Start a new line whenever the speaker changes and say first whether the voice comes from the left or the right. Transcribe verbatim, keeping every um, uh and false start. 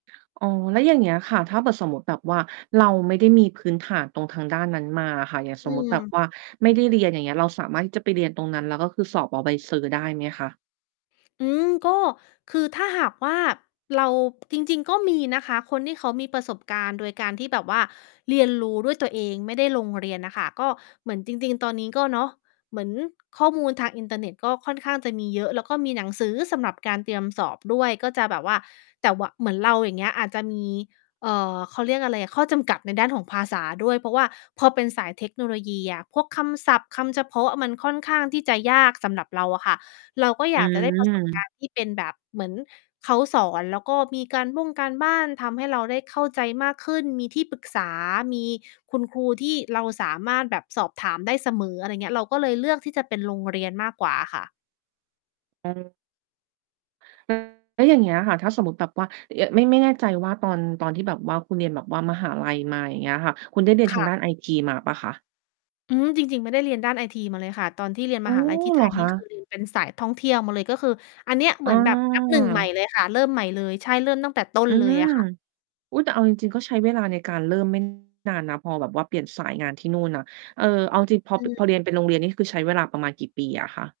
right: อ๋อ แล้วอย่างเงี้ย ค่ะ ถ้าเผื่อสมมุติแบบว่าเราไม่ได้มีพื้นฐานตรงทางด้านนั้นมาอะค่ะ อย่าง
left: อ
right: ส
left: ื
right: มมุติแบบ
left: ม
right: ว่าไม่ได้เรียน อย่างเงี้ย เราสามารถที่จะไปเรียนตรงนั้นแล้วก็คือสอบเอา ใบเซอร์ ได้ไหมคะ?
left: อืม ก็ คือถ้าหากว่า เรา จริง ๆ ก็มีนะคะ คนที่เขามีประสบการณ์โดยการที่แบบว่าเรียนรู้ด้วยตัวเอง ไม่ได้ลงเรียนน่ะค่ะ ก็เหมือนจริง ๆ ตอนนี้ก็ เนาะ เหมือนข้อมูลทางอินเทอร์เน็ตก็ค่อนข้างจะมีเยอะ แล้วก็มีหนังสือสำหรับการเตรียมสอบด้วย ก็จะแบบว่า แต่ ว เหมือนเรา อย่างเงี้ย อาจจะมี เอ่อ เขาเรียกอะไรอะ ข้อจำกัดในด้านของภาษาด้วย เพราะว่าพอเป็นสายเทคโนโลยีอะ พวกคำศัพท์ คำเฉพาะ มันค่อนข้างที่จะยากสำหรับเราอะค่ะ เราก็
right: อ
left: อย
right: ื
left: ากจะได้ ประสบก
right: ม
left: ารณ์ ที่เป็นแบบเหมือนเขาสอน แล้วก็มีการบ้งการบ้าน ทำให้เราได้เข้าใจมากขึ้น มีที่ปรึกษา มีคุณครูที่เราสามารถแบบสอบถามได้เสมอ อะไรเงี้ย เราก็เลยเลือกที่จะเป็นโรงเรียนมากกว่าค่ะ
right: อ้อ อืม แล้วอย่างเงี้ยค่ะ ถ้าสมมุติแบบว่า เย่อะ ไม่ ไม่แน่ใจว่าตอน ตอนที่แบบว่าคุณเรียนแบบว่ามหาลัยมา อย่างเงี้ยค่ะ คุณได้เรียน
left: ค
right: ทา
left: ่
right: งด้
left: ะ
right: านไอจี มาเปล่าคะ?
left: อืม จริง ๆ ไม่ได้เรียนด้านไอทีมาเลยค่ะ ตอนที่เรียน
right: อ
left: ม
right: ๋อ
left: หาลัย ที่
right: เ
left: ไท
right: หรอ
left: ย น
right: ค
left: ี่
right: ะ?
left: คือเรียน เป็นสายท่องเที่ยวมาเลย ก็คืออันเนี้ย เ
right: อ
left: หม
right: ้
left: ือนแบบ นับ หนึ่ง ใหม่
right: อ
left: เลยค่ะ เริ่มใหม่เลย ใช่ เริ่มตั้งแต่ต้
right: อ
left: น
right: ื
left: เลย
right: ม
left: อะ ค่ะ
right: อุ๊ย แต่เอาจริง ๆ ก็ใช้เวลาในการเริ่ม ไม่ นานนะ พอแบบว่าเปลี่ยนสายงานที่นู่นน่ะ เออ เอาจริง ๆ พอ
left: อ
right: ป
left: ื
right: พ
left: ม
right: อเรียนเป็นโรงเรียนนี่คือใช้เวลาประมาณกี่ปีอะคะ?